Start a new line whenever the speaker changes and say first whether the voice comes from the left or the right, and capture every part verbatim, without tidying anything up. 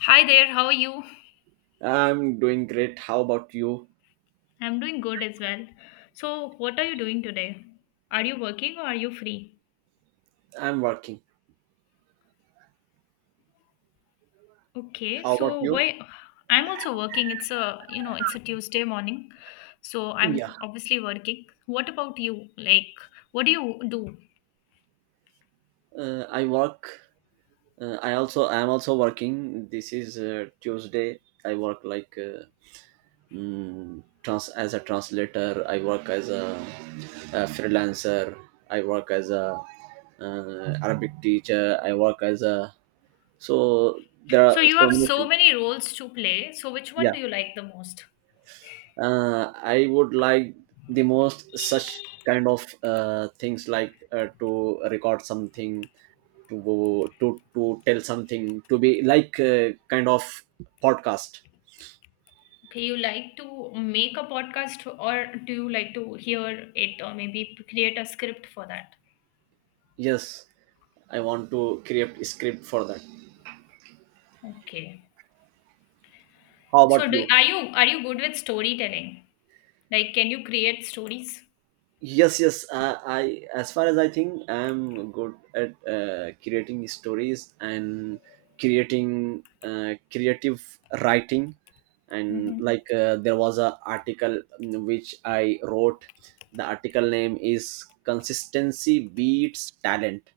left: Hi there, how are you?
right: I'm doing great. How about you?
left: I'm doing good as well. So, what are you doing today? Are you working or are you free?
right: I'm working.
left: Okay,
right: How about
left: so
right: you?
left: why I'm also working. It's a, you know, it's a Tuesday morning. So,
right: Yeah.
left: I'm obviously working. What about you? Like, what do you do?
right: Uh, I work. Uh, I also I am also working. This is uh, Tuesday. I work like, uh, mm, trans as a translator. I work as a, a freelancer. I work as a uh, Arabic teacher. I work as a, so there are
left: So, you
right: so
left: have
right: many
left: so
right: things.
left: many roles to play. So, which one
right: Yeah.
left: do you like the most?
right: uh, I would like the most such kind of uh, things, like uh, to record something, to to to tell something, to be like, uh, kind of podcast.
left: Okay, you like to make a podcast or do you like to hear it or maybe create a script for that?
right: Yes, I want to create a script for that.
left: Okay.
right: How
left: So
right: about
left: do
right: you?
left: are you are you good with storytelling? Like, can you create stories?
right: Yes, yes, uh, I, as far as I think, I'm good at uh, creating stories and creating uh, creative writing, and, like,
left: Mm-hmm.
right: uh, there was a article in which I wrote. The article name is "Consistency Beats Talent."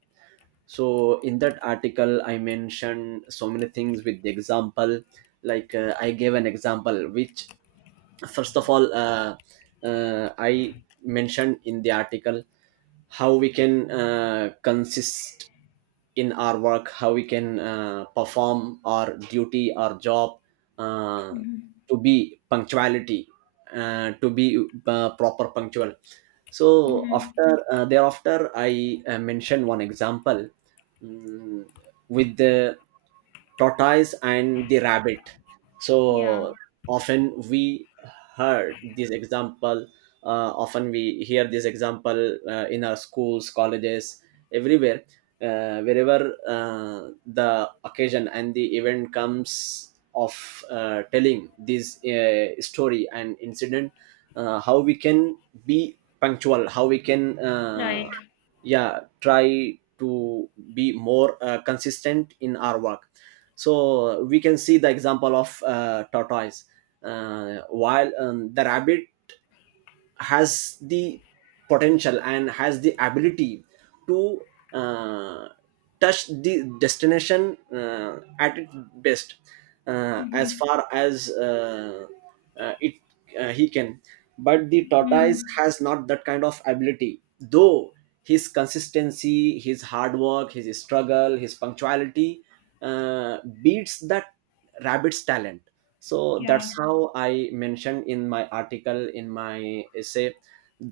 right: So in that article I mentioned so many things with the example, like uh, I gave an example which, first of all, uh, uh, I mentioned in the article how we can uh, consist in our work, how we can uh, perform our duty, our job, uh,
left: Mm-hmm.
right: to be punctuality, uh, to be uh, proper punctual. So
left: Mm-hmm.
right: after, uh, thereafter I uh, mentioned one example, mm, with the tortoise and the rabbit.
left: Yeah.
right: So often we heard this example uh, often we hear this example uh, in our schools, colleges, everywhere, uh, wherever uh, the occasion and the event comes of uh, telling this uh, story and incident, uh, how we can be punctual, how we can, uh,
left: Right.
right: yeah, try to be more uh, consistent in our work. So we can see the example of uh, tortoise. Uh, while um, the rabbit has the potential and has the ability to uh, touch the destination uh, at its best, uh, as
left: Mm-hmm.
right: far as uh, uh, it uh, he can. But the tortoise
left: Mm-hmm.
right: has not that kind of ability, though his consistency, his hard work, his struggle, his punctuality uh, beats that rabbit's talent. So
left: Yeah.
right: that's how I mentioned in my article, in my essay,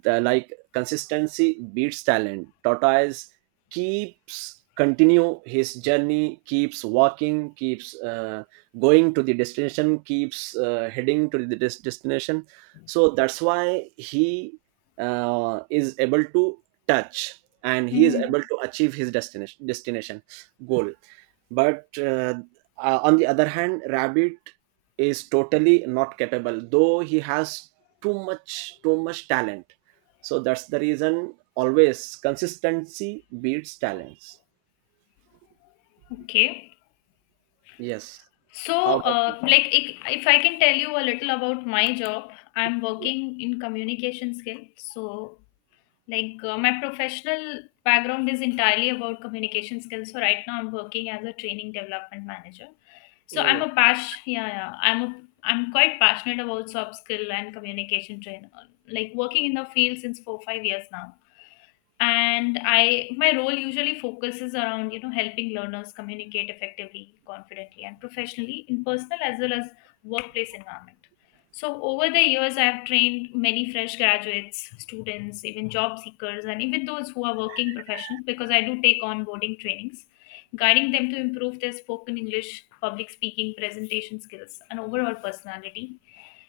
right: the like "Consistency Beats Talent." Tortoise keeps continue his journey, keeps walking, keeps uh, going to the destination, keeps uh, heading to the des- destination. So that's why he uh, is able to touch, and he is
left: Mm-hmm.
right: able to achieve his destination destination goal. But uh, uh, on the other hand, rabbit is totally not capable, though he has too much too much talent. So that's the reason, always consistency beats talents.
left: Okay.
right: Yes.
left: So,
right: How about you?
left: uh, like, if, if I can tell you a little about my job, I'm working in communication skill. So, like uh, my professional background is entirely about communication skills. So right now I'm working as a training development manager. So I'm
right: Oh,
left: a pash yeah, yeah I'm a I'm quite passionate about soft skill and communication trainer. Like working in the field since four five years now, and I my role usually focuses around, you know helping learners communicate effectively, confidently, and professionally in personal as well as workplace environment. So over the years, I have trained many fresh graduates, students, even job seekers, and even those who are working professional, because I do take onboarding trainings, guiding them to improve their spoken English, public speaking, presentation skills, and overall personality.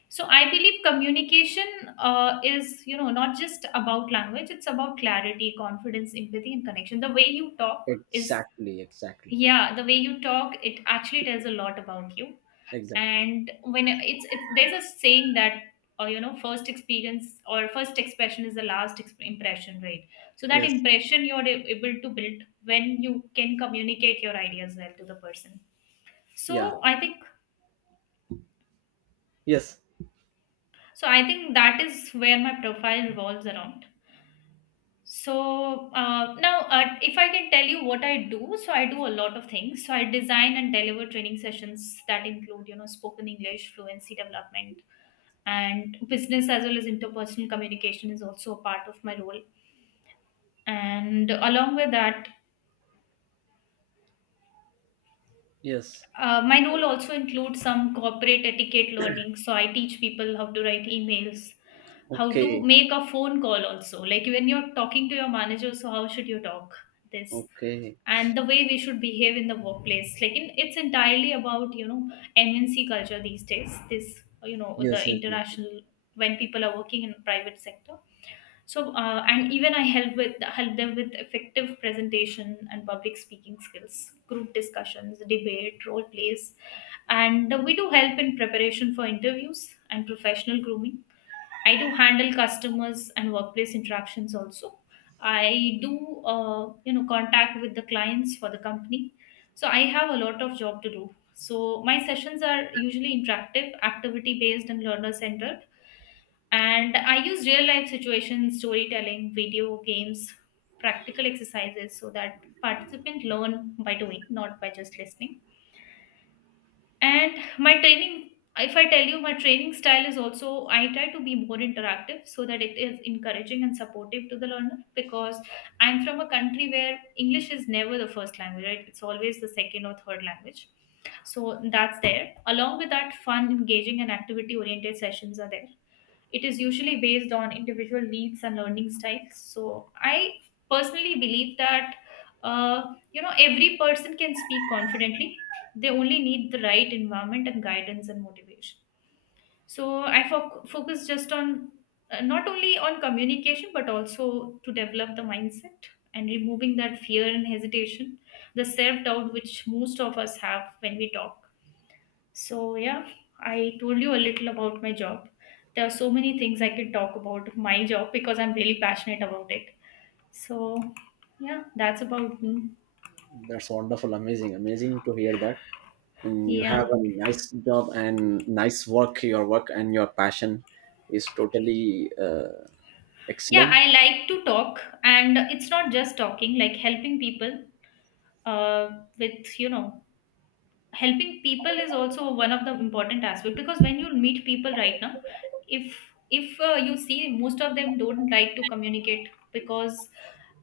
left: So I believe communication uh, is, you know, not just about language. It's about clarity, confidence, empathy, and connection. The way you talk is,
right: exactly, exactly,
left: yeah, the way you talk, it actually tells a lot about you.
right: exactly.
left: And when it's, it's there's a saying that, uh, you know, first experience or first expression is the last exp- impression, right? So that
right: Yes.
left: impression you're a- able to build when you can communicate your ideas well to the person.
right: Yeah.
left: So I think,
right: Yes,
left: so I think that is where my profile revolves around. So uh, now, uh, if I can tell you what I do, so I do a lot of things. So I design and deliver training sessions that include, you know, spoken English, fluency development, and business as well as interpersonal communication is also a part of my role. And along with that,
right: yes.
left: Uh, my role also includes some corporate etiquette learning. So I teach people how to write emails, how to
right: Okay,
left: make a phone call also. Like when you're talking to your manager, so how should you talk this?
right: okay.
left: And the way we should behave in the workplace. Like in, it's entirely about, you know, M N C culture these days. This, you know,
right: Yes,
left: the
right: yes, yes.
left: international, when people are working in private sector. So, uh, and even I help with help them with effective presentation and public speaking skills, group discussions, debate, role plays, and we do help in preparation for interviews and professional grooming. I do handle customers and workplace interactions also. I do, uh, you know, contact with the clients for the company. So I have a lot of job to do. So my sessions are usually interactive, activity based, and learner centered, and I use real life situations, storytelling, video games, practical exercises so that participants learn by doing, not by just listening. And my training, if I tell you, my training style is also I try to be more interactive so that it is encouraging and supportive to the learner, because I'm from a country where English is never the first language, right? It's always the second or third language. So that's there. Along with that, fun, engaging, and activity oriented sessions are there. It is usually based on individual needs and learning styles. So I personally believe that uh, you know every person can speak confidently. They only need the right environment and guidance and motivation. So I fo- focus just on uh, not only on communication but also to develop the mindset and removing that fear and hesitation, the self doubt which most of us have when we talk. So, yeah, I told you a little about my job. There are so many things I can talk about my job because I'm really passionate about it. So, yeah, that's about me.
right: That's wonderful, amazing, amazing to hear that. And you have
left: Yeah.
right: a nice job and nice work. Your work and your passion is totally uh,
left: Yeah,
right: excellent.
left: I like to talk, and it's not just talking, like helping people uh, with, you know, helping people is also one of the important aspect because when you meet people right now, if if uh, you see most of them don't like to communicate because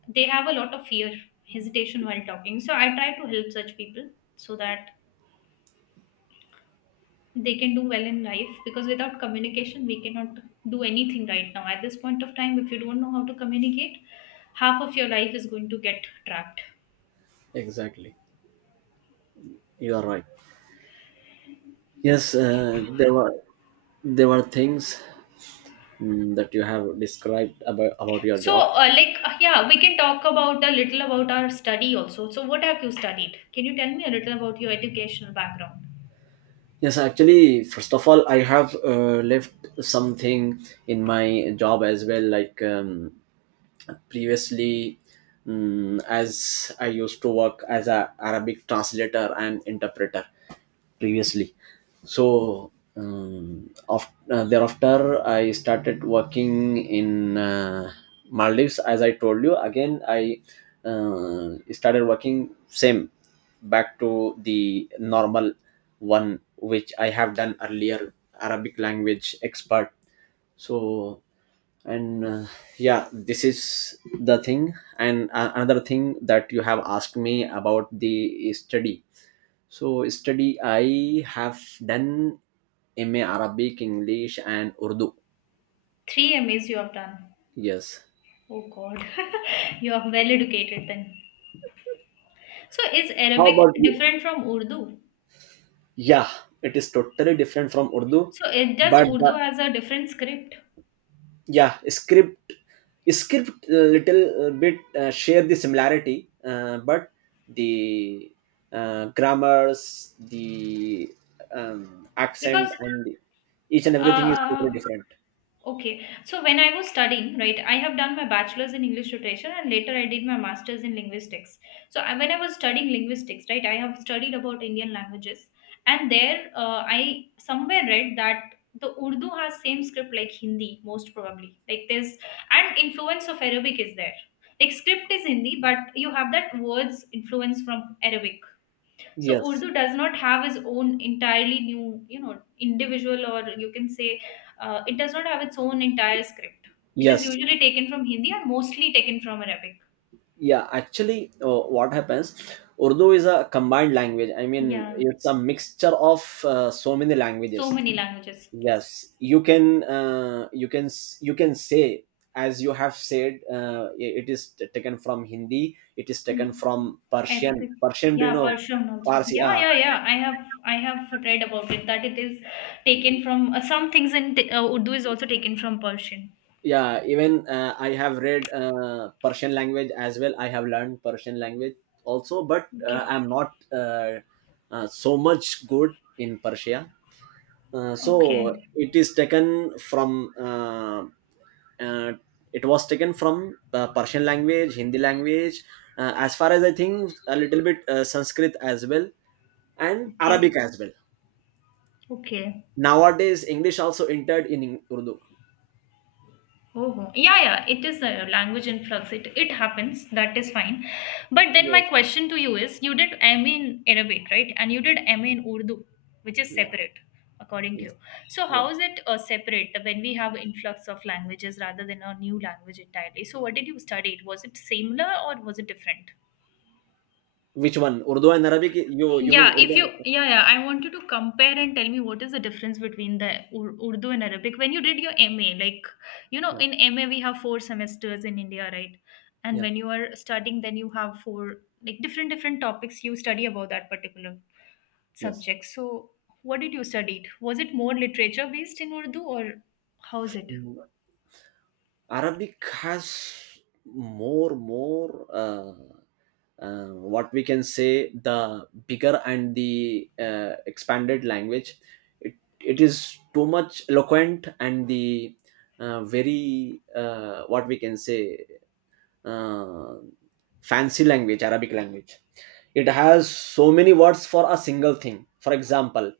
left: they have a lot of fear, hesitation while talking. So I try to help such people, so that they can do well in life, because without communication we cannot do anything right now. At this point of time, if you don't know how to communicate, half of your life is going to get trapped.
right: Exactly, you are right. Yes, uh, there were there were things mm, that you have described about about your
left: So
right: job.
left: uh, like uh, yeah, we can talk about a little about our study also. So what have you studied? Can you tell me a little about your educational background?
right: Yes, actually, first of all, I have uh, left something in my job as well. Like, um, previously, mm as I used to work as a Arabic translator and interpreter, previously. So um, af- uh, thereafter I started working in uh, Maldives, as I told you. Again, I uh, started working same, back to the normal one which I have done earlier, Arabic language expert. So, and uh, yeah, this is the thing. And uh, another thing that you have asked me about the study. So study I have done M A Arabic, English and Urdu.
left: three M As you have done?
right: Yes.
left: Oh god, you are well educated then. So is
right: How
left: Arabic
right: about you?
left: different from Urdu?
right: Yeah, it is totally different from Urdu,
left: So it does
right: but the,
left: Urdu has a different script
right: yeah, script script a little uh, bit uh, share the similarity, uh, but the uh, grammars, the um, accent,
left: because
right: and the, each and everything is totally
left: uh
right: different.
left: okay. So when I was studying, right, I have done my bachelor's in English literature and later I did my master's in linguistics. So I, when I was studying linguistics, right, I have studied about Indian languages, and there uh, I somewhere read that the Urdu has same script like Hindi most probably. Like there's and influence of Arabic is there. Like script is Hindi, but you have that words influence from Arabic. So
right: Yes,
left: Urdu does not have its own entirely new, you know, individual, or you can say uh, it does not have its own entire script. It is
right: yes.
left: usually taken from Hindi and mostly taken from Arabic.
right: Yeah, actually, uh, what happens? Urdu is a combined language. I mean,
left: Yeah,
right: it's a mixture of uh, so many
left: so
right: languages.
left: many languages.
right: Yes, you can, uh, you can, s- you can say, as you have said. Uh, it is t- taken from Hindi. It is taken
left: Mm.
right: from Persian.
left: Arabic.
right: Persian, do you
left: Yeah,
right: know?
left: Persian also.
right: Parsi.
left: Yeah,
right: Ah,
left: yeah, yeah. I have I have read about it that it is taken from uh, some things in t- uh, Urdu is also taken from Persian.
right: yeah. Even uh, I have read uh, Persian language as well. I have learned Persian language also, but uh,
left: Okay.
right: I'm not uh, uh, so much good in Persia. Uh,
left: Okay.
right: so it is taken from uh, uh, it was taken from uh, Persian language, Hindi language, uh, as far as I think, a little bit uh, Sanskrit as well, and Arabic
left: Okay.
right: as well.
left: Okay.
right: Nowadays English also entered in Eng- urdu.
left: Oh, ho. Yeah, yeah, it is a language influx. It it happens. That is fine. But then my
right: Yes.
left: question to you is, you did M A in Arabic, right? And you did M A in Urdu, which is
right: Yeah.
left: separate, according to you.
right: Yes.
left: So how
right: Yeah.
left: is it uh, separate when we have influx of languages rather than a new language entirely? So what did you study? Was it similar or was it different?
right: Which one, Urdu and Arabic? You you mean
left: Yeah, if
right: Urdu?
left: you, yeah, yeah, I want you to compare and tell me what is the difference between the Ur- Urdu and Arabic. When you did your M A, like, you know,
right: Yeah.
left: in M A we have four semesters in India, right? And
right: Yeah.
left: when you are studying, then you have four, like, different, different topics you study about that particular
right: Yes.
left: subject. So, what did you study? Was it more literature based in Urdu, or how is it?
right: Mm, Arabic has more more uh, uh, what we can say, the bigger and the uh, expanded language. It, it is too much eloquent, and the uh, very, uh, what we can say, uh, fancy language, Arabic language. It has so many words for a single thing. For example,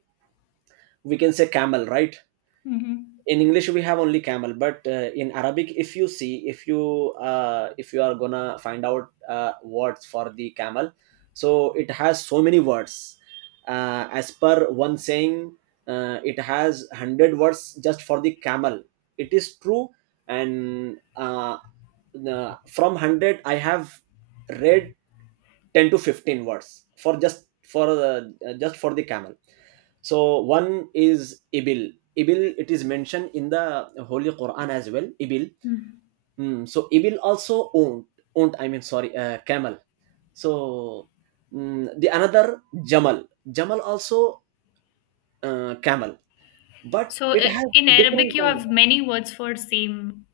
right: we can say camel, right?
left: Mm-hmm.
right: In English we have only camel, but uh, in Arabic, if you see, if you uh, if you are gonna find out uh, words for the camel, so it has so many words. Uh, as per one saying, uh, it has a hundred words just for the camel. It is true. And uh, the- from one hundred I have read ten to fifteen words for just for uh, just for the camel. So one is Ibil. Ibil, it is mentioned in the Holy Quran as well. Ibil. Mm, so Ibil also owned, owned, I mean, sorry, uh, camel. So, mm, the another Jamal. Jamal also, uh, camel, but
left: So,
right: it
left: i-
right: has
left: in
right: different
left: Arabic, you
right: kind.
left: have many words for same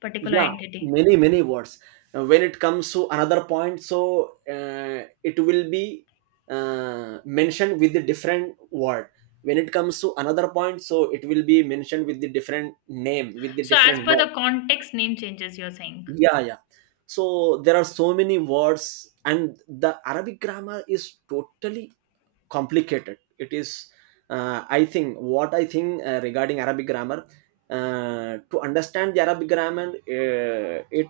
left: particular
right: Yeah,
left: entity.
right: many, many words. Uh, when it comes to another point, so uh, it will be uh, mentioned with the different word. When it comes to another point, so it will be mentioned with the different name, with the
left: So, as
right: different
left: per
right: word.
left: the context, name changes, you're saying.
right: Yeah, yeah. So there are so many words, and the Arabic grammar is totally complicated. It is, uh, I think, what i think uh, regarding Arabic grammar, uh, to understand the Arabic grammar, uh, it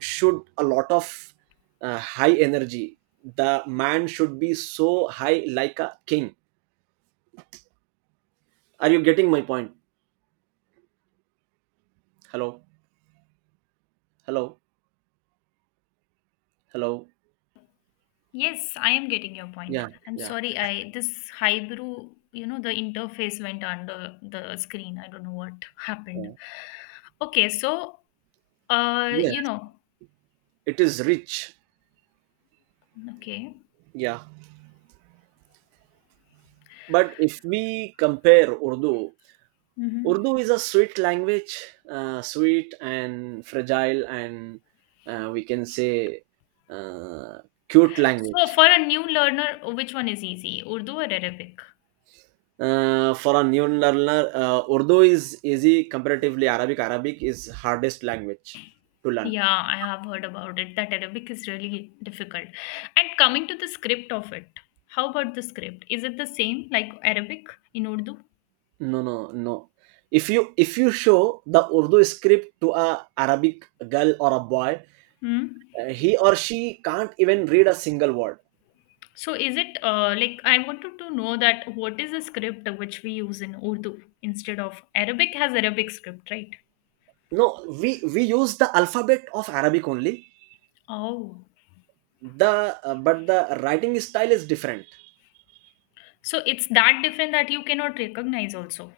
right: should a lot of uh, high energy. The man should be so high, like a king. Are you getting my point? Hello? Hello? Hello?
left: Yes, I am getting your point.
right: Yeah,
left: I'm
right: yeah,
left: sorry, I this Hybrew, you know, the interface went under the screen. I don't know what happened.
right: yeah.
left: Okay, so, uh,
right: Yes,
left: you know,
right: it is rich.
left: okay.
right: Yeah. But if we compare Urdu,
left: Hmm.
right: Urdu is a sweet language, uh, sweet and fragile, and uh, we can say, uh, cute
left: So,
right: language.
left: for a new learner, which one is easy, Urdu or Arabic?
right: Uh, for a new learner, uh, Urdu is easy comparatively. Arabic Arabic is hardest language to learn.
left: Yeah, I have heard about it that Arabic is really difficult. And coming to the script of it, how about the script? Is it the same like Arabic in Urdu?
right: No, no, no. If you if you show the Urdu script to a Arabic girl or a boy,
left: Hmm?
right: uh, he or she can't even read a single word.
left: So is it uh, like I wanted to know that what is the script which we use in Urdu instead of Arabic has Arabic script, right?
right: No, we we use the alphabet of Arabic only.
left: Oh,
right: The, uh, but the writing style is different.
left: so it's that different that you cannot recognize also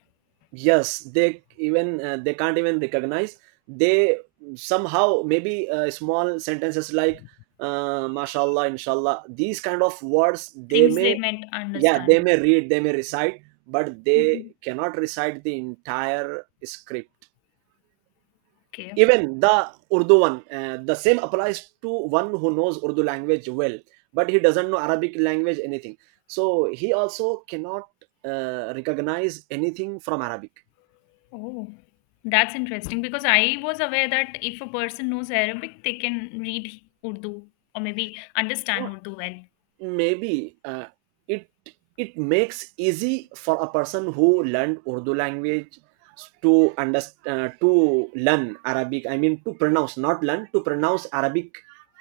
right: Yes, they, even uh, they can't even recognize. They, somehow, maybe uh, small sentences like uh, mashallah, inshallah, these kind of words they
left: things they
right: may,
left: meant
right: yeah,
left: understand.
right: they may read, they may recite, but they
left: Mhm.
right: cannot recite the entire script.
left: Okay.
right: Even the Urdu one, uh, the same applies to one who knows Urdu language well, but he doesn't know Arabic language anything, so he also cannot uh, recognize anything from Arabic.
left: Oh, that's interesting because I was aware that if a person knows Arabic, they can read Urdu or maybe understand Urdu well.
right: Maybe uh, it it makes easy for a person who learned Urdu language to understand, uh, to learn Arabic, I mean to pronounce, not learn, to pronounce Arabic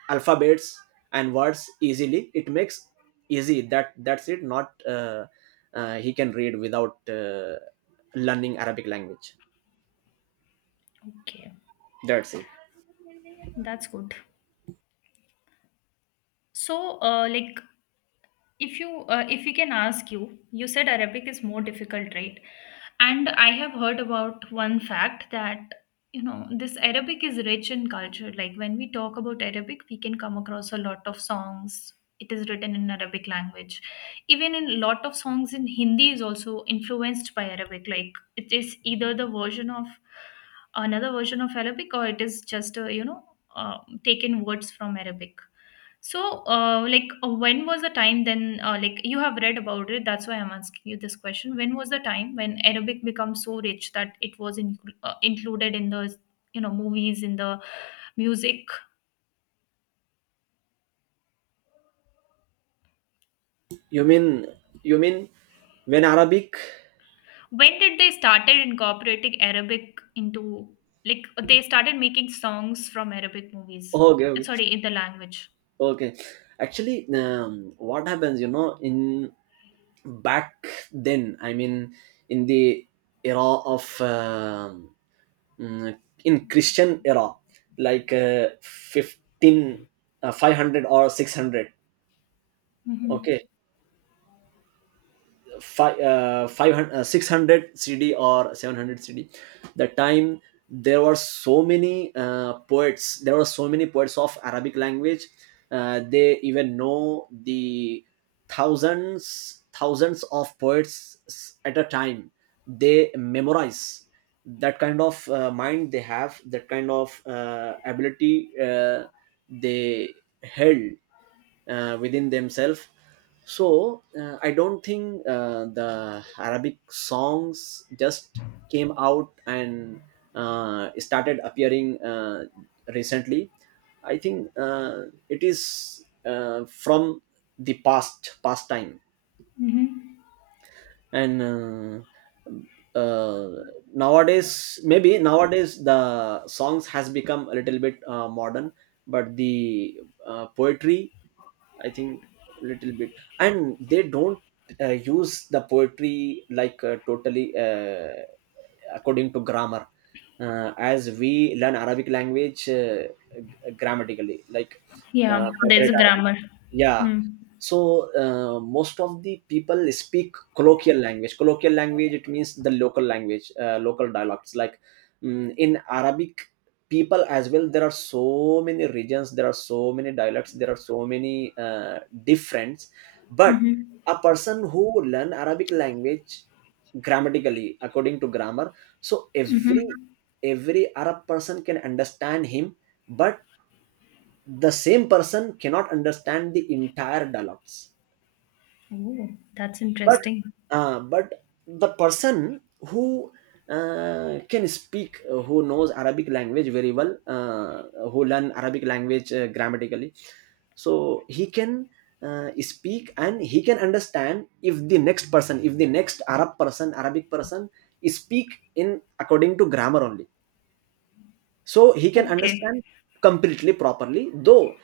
right: alphabets and words easily. It makes easy, that that's it, not uh, uh, he can read without uh, learning Arabic language.
left: Okay,
right: That's it.
left: that's good. So, uh, like, if you uh, if we can ask you, you said Arabic is more difficult, right? And I have heard about one fact that, you know this Arabic is rich in culture. Like when we talk about Arabic, we can come across a lot of songs. It is written in Arabic language. Even in a lot of songs in Hindi is also influenced by Arabic. Like it is either the version of another version of Arabic, or it is just a, you know uh, taken words from Arabic. So, uh, like, uh, when was the time then, uh, like, you have read about it, that's why I'm asking you this question. When was the time when Arabic became so rich that it was in, uh, included in the, you know, movies, in the music?
right: You mean you mean when Arabic.
left: When did they started incorporating Arabic into, like, they started making songs from Arabic movies?
right: Okay, okay.
left: Sorry, in the language.
right: Okay, actually, um, what happens, you know, in back then, I mean, in the era of, um, mm, in Christian era, like uh, fifteen, uh, five hundred or six hundred.
left: Mm-hmm.
right: Okay, five, uh, five hundred uh, six hundred c d or seven hundred c d, the time there were so many uh, poets, there were so many poets of Arabic language. Uh, they even know the thousands thousands of poets s- at a time, they memorize. That kind of uh, mind they have, that kind of uh, ability uh, they held uh, within themselves. So uh, I don't think uh, the Arabic songs just came out and uh, started appearing uh, recently. I think uh, it is uh, from the past past time.
left: Mm-hmm.
right: And uh, uh, nowadays maybe nowadays the songs has become a little bit uh, modern. But the uh, poetry, I think, little bit, and they don't uh, use the poetry like uh, totally, uh, according to grammar. Uh, as we learn Arabic language uh, g- grammatically, like uh,
left: Yeah, there's a
right: Arabic.
left: grammar.
right: Yeah,
left: Hmm.
right: so uh, most of the people speak colloquial language. Colloquial language, it means the local language, uh, local dialects, like mm, in Arabic people as well. There are so many regions, there are so many dialects, there are so many uh, difference. But
left: Mm-hmm.
right: a person who learn Arabic language grammatically, according to grammar, so every
left: Mm-hmm.
right: every Arab person can understand him. But the same person cannot understand the entire dialects.
left: Oh, that's
right: but
left: interesting.
right: uh, but the person who uh, can speak, uh, who knows Arabic language very well, uh, who learn Arabic language uh, grammatically, so he can uh, speak, and he can understand if the next person, if the next arab person arabic person speak in according to grammar only, so he can
left: Okay.
right: understand completely, properly, though.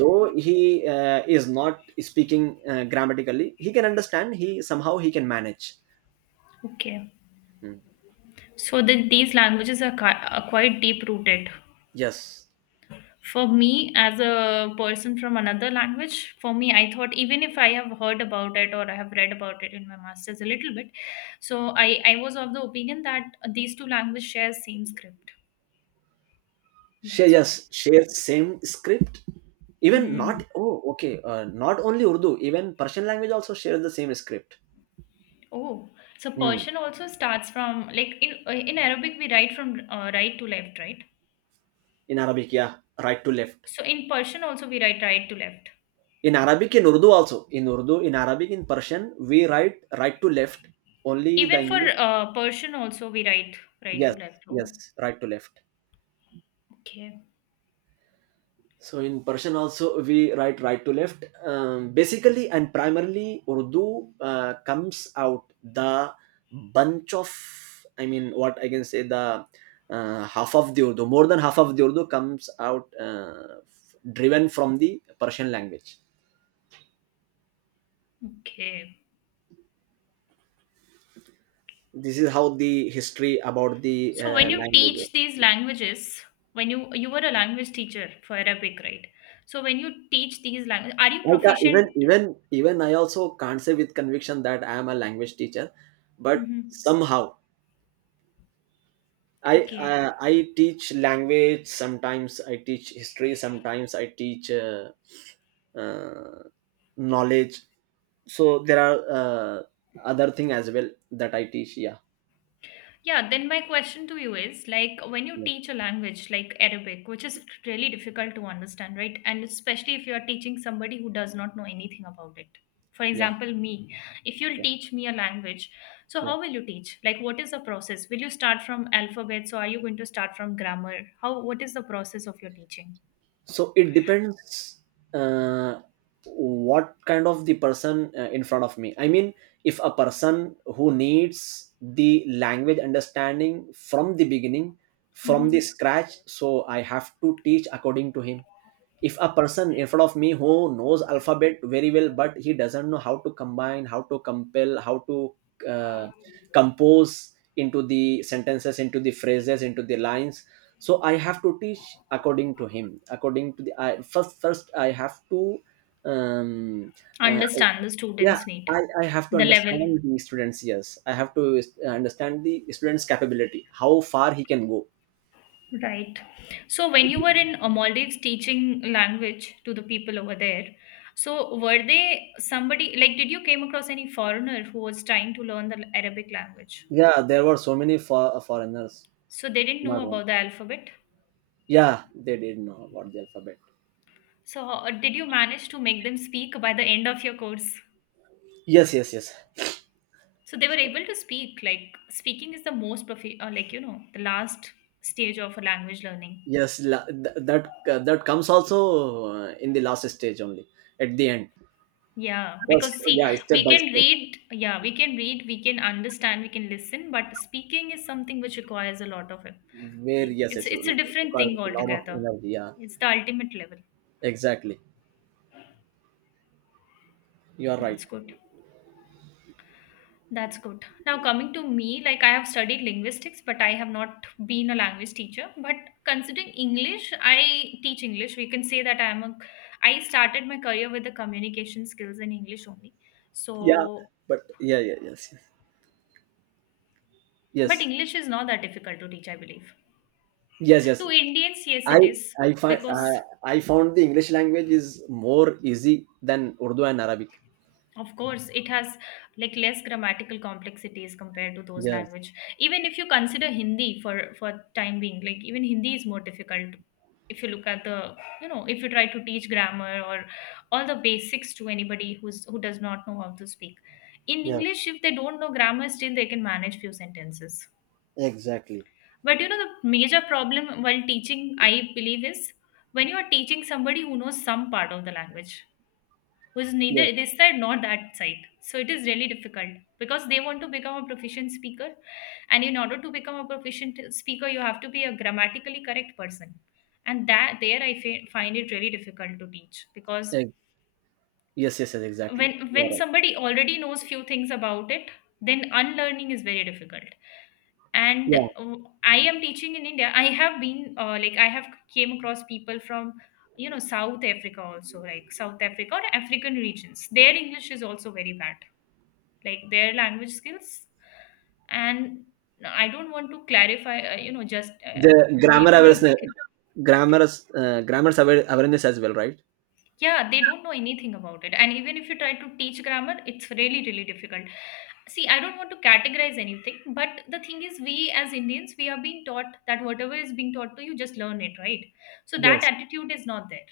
right: Though he uh, is not speaking uh, grammatically, he can understand. He somehow, he can manage.
left: Okay.
right: Hmm.
left: So the these languages are, ki- are quite deep rooted.
right: Yes,
left: For me, as a person from another language, for me, I thought even if I have heard about it or I have read about it in my master's a little bit, so I, I was of the opinion that these two languages share same script.
right: share
left: That's
right: yes
left: why.
right: share same script. Even not
left: Mm.
right: Oh, okay, uh, not only Urdu, even Persian language also shares the same script.
left: Oh, so
right: Hmm.
left: Persian also starts from like in uh, in Arabic we write from uh, right to left, right?
right: In Arabic, yeah, right to left.
left: So in Persian also we write right to left.
right: In Arabic, in Urdu also, in Urdu, in Arabic, in Persian, we write right to left. Only the
left: Even for
right: English.
left: uh, Persian also we write right to
right: Yes,
left: left.
right: yes,
left: Oh.
right: right to left.
left: Okay,
right: So in Persian also we write right to left. Um, basically and primarily, Urdu uh, comes out the bunch of, I mean, what I can say, the uh, half of the Urdu more than half of the Urdu comes out, uh, f- driven from the Persian language.
left: okay.
right: This is how the history about the
left: So when
right: uh,
left: you
right: language is.
left: teach these languages, when you you were a language teacher for Arabic, right? So when you teach these languages, are you
right: I ca-
left: proficient?
right: even even even I also can't say with conviction that I am a language teacher, but
left: hmm
right: somehow I
left: Okay.
right: uh, I teach language sometimes. I teach history sometimes. I teach uh, uh, knowledge. So there are uh, other thing as well that I teach. Yeah,
left: Yeah, then my question to you is like when you
right: yeah,
left: teach a language like Arabic, which is really difficult to understand, right? And especially if you are teaching somebody who does not know anything about it. For
right: yeah,
left: example, me, if you'll
right: yeah,
left: teach me a language, so
right: yeah.
left: how will you teach? Like, what is the process? Will you start from alphabets or are you going to start from grammar? How, what is the process of your teaching?
right: So it depends uh, what kind of the person uh, in front of me. I mean, if a person who needs the language understanding from the beginning, from the
left: hmm
right: scratch, so I have to teach according to him. If a person in front of me who knows alphabet very well but he doesn't know how to combine, how to compel, how to uh, compose into the sentences, into the phrases, into the lines, so I have to teach according to him, according to the, I, first first I have to um uh,
left: Understand the
right: yeah,
left: students' need,
right: I, I have to
left: the level.
right: understand the students, yes, I have to uh, understand the students capability, how far he can go.
left: Right. So when you were in uh, Maldives teaching language to the people over there, so were they somebody like did you came across any foreigner who was trying to learn the Arabic language?
right: Yeah, there were so many for foreigners,
left: So they didn't know
right: not one.
left: about the alphabet.
right: Yeah, they did know about the alphabet.
left: So uh, did you manage to make them speak by the end of your course?
right: Yes, yes, yes.
left: So they were
right: So,
left: able to speak. Like speaking is the most profi- uh, like you know the last stage of a language learning.
right: yes, la- th- that uh, that comes also uh, in the last stage only, at the end.
left: Yeah,
right: First,
left: because see,
right: yeah, step
left: we
right: by
left: can
right: step.
left: read, yeah, we can read, we can understand, we can listen, but speaking is something which requires a lot of it.
right: Where
left: Like,
right: yes,
left: it's
right: yes,
left: it's a different
right: because
left: thing
right: a lot of
left: altogether.
right: energy. Yeah,
left: It's the ultimate level.
right: exactly. You are
left: That's
right: right.
left: good. That's good. Now coming to me, like I have studied linguistics, but I have not been a language teacher. But considering English, I teach English. We can say that I am a I started my career with the communication skills in English only.
right: Yeah,
left: So,
right: but yeah, yeah, yes,
left: but
right: yes,
left: English is not that difficult to teach, I believe.
right: yes, yes,
left: To
right: yes.
left: Indians, yes,
right: I
left: it is
right: I find uh,
left: because
right: I found the English language is more easy than Urdu and Arabic.
left: of course it has like less grammatical complexities compared to those
right: Yes,
left: language. Even if you consider Hindi for for time being, like even Hindi is more difficult. If you look at the you know if you try to teach grammar or all the basics to anybody who's who does not know how to speak. In
right: yes,
left: English, if they don't know grammar, still they can manage few sentences.
right: exactly.
left: But you know the major problem while teaching, I believe, is when you are teaching somebody who knows some part of the language who's
right: Yes,
left: neither this side nor that side. So it is really difficult because they want to become a proficient speaker, and in order to become a proficient speaker, you have to be a grammatically correct person. And that there I fi- find it really difficult to teach because
right: ex- yes, yes, yes, exactly.
left: when
right: You
left: when
right: are right.
left: somebody already knows few things about it then unlearning is very difficult and
right: Yeah,
left: uh, I am teaching in India, I have been uh, like I have came across people from you know South Africa also like South Africa or African regions their English is also very bad like their language skills and I don't want to clarify uh, you know just uh,
right: the grammar
left: you know
right: awareness grammar uh, grammar aware- awareness as well, right?
left: yeah, they don't know anything about it. And even if you try to teach grammar, it's really, really difficult. See, I don't want to categorize anything, but the thing is, we as Indians, we are being taught that whatever is being taught to you, just learn it, right? So that
right: Yes,
left: attitude is not there.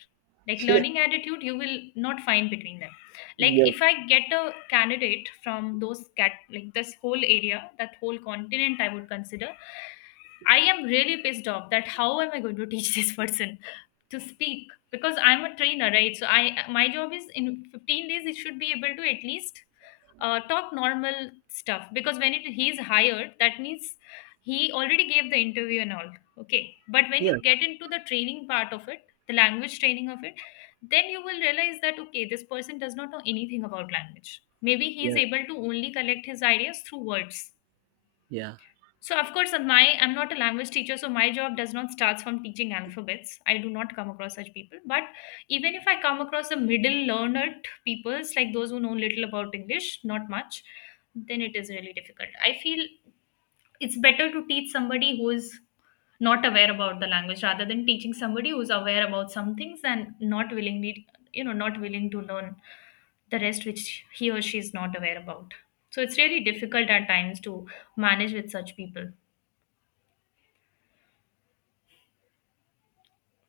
left: Like
right: yeah,
left: learning attitude, you will not find between them. Like
right: yes,
left: if I get a candidate from those cat, like this whole area, that whole continent, I would consider. I am really pissed off that how am I going to teach this person to speak because I'm a trainer, right? So I my job is in fifteen days it should be able to at least uh, talk normal stuff because when it he's hired, that means he already gave the interview and all. Okay, but when
right: yeah,
left: you get into the training part of it, the language training of it, then you will realize that okay, this person does not know anything about language. Maybe he is
right: yeah,
left: able to only collect his ideas through words
right: yeah,
left: so of course, uh, my I'm not a language teacher, so my job does not starts from teaching alphabets. I do not come across such people. But even if I come across the middle learned peoples, like those who know little about English, not much, then it is really difficult. I feel it's better to teach somebody who is not aware about the language rather than teaching somebody who's aware about some things and not willingly, you know, not willing to learn the rest which he or she is not aware about. So it's really difficult at times to manage with such people.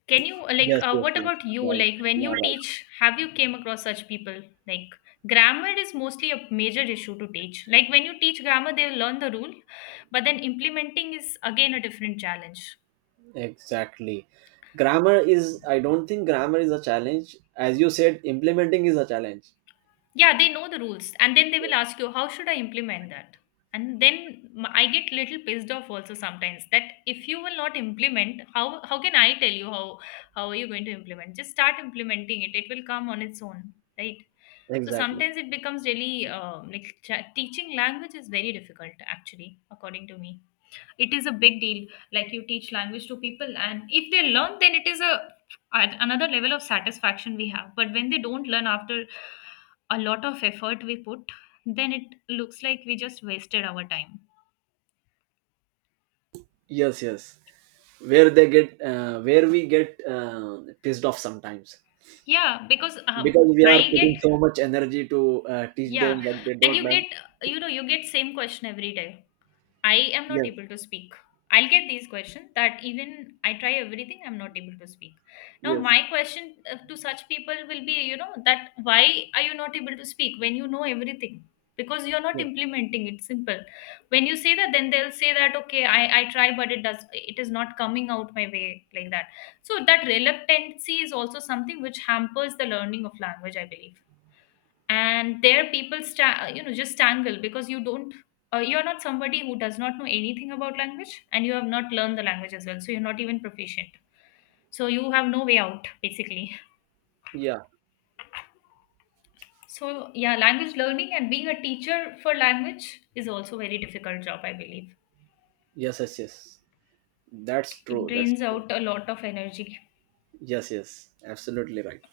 left: Can you uh, like
right: yes,
left: uh,
right: yes,
left: what
right: yes,
left: about you?
right: right,
left: Like when you
right: yeah,
left: teach, have you came across such people? Like grammar is mostly a major issue to teach. Like when you teach grammar, they learn the rule, but then implementing is again a different challenge.
right: right, exactly. grammar is I don't think grammar is a challenge. As you said, implementing is a challenge.
left: Yeah, they know the rules and then they will
right: Yes.
left: ask you how should I implement that and then m- I get little pissed off also sometimes that if you will not implement how how can I tell you how how are you going to implement, just start implementing it, it will come on its own, right? So
right: Exactly,
left: sometimes it becomes really uh, like ch- teaching language is very difficult actually according to me, it is a big deal. Like you teach language to people and if they learn then it is a at another level of satisfaction we have, but when they don't learn after a lot of effort we put then it looks like we just wasted our time.
right: yes, yes, where they get uh, where we get uh, pissed off sometimes,
left: Yeah because um,
right: because we are
left: I get
right: putting so much energy to uh, teach
left: yeah
right: them but they
left: and
right: don't
left: you get
right: learn.
left: you know you get same question every day. I am not
right: Yes,
left: able to speak. I'll get these questions that even I try everything, I'm not able to speak. Now,
right: yes,
left: my question uh, to such people will be, you know, that why are you not able to speak when you know everything? Because you're not
right: yes,
left: implementing it. Simple. When you say that, then they'll say that, okay, I, I try, but it does, it is not coming out my way like that. So that reluctancy is also something which hampers the learning of language, I believe, and there people sta- you know just tangle because you don't uh, you're not somebody who does not know anything about language and you have not learned the language as well so you're not even proficient, so you have no way out basically.
right: yeah.
left: So yeah, language learning and being a teacher for language is also very difficult job I believe,
right: Yes, yes, yes. That's
left: it
right: true. That's
left: drains
right: true.
left: out a lot of energy.
right: Yes, yes. Absolutely right.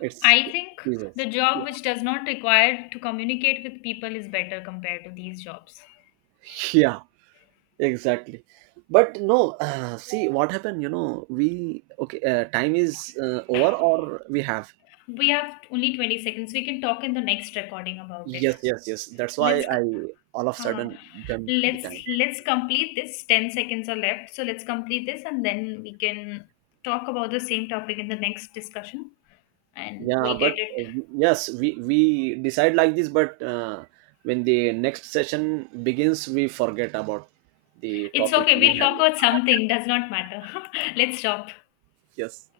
right: It's
left: I think the
right: yes.
left: job which does not require to communicate with people is better compared to these jobs.
right: Yeah, exactly. But no, uh, see what happened. You know, we okay. Uh, time is uh, over, or we have.
left: We have only twenty seconds, we can talk in the next recording about it.
right: Yes, yes, yes. That's why
left: Let's go.
right: I all of a
left: Huh.
right: sudden jumped the
left: Let's
right: time.
left: let's complete this. Ten seconds are left, so let's complete this, and then we can talk about the same topic in the next discussion, and
right: Yeah,
left: we'll
right: but
left: get it.
right: uh, yes, we we decide like this. But uh, when the next session begins, we forget about the
left: It's
right: topic
left: okay.
right: we
left: We'll
right: have.
left: talk about something. Does not matter. let's stop.
right: Yes.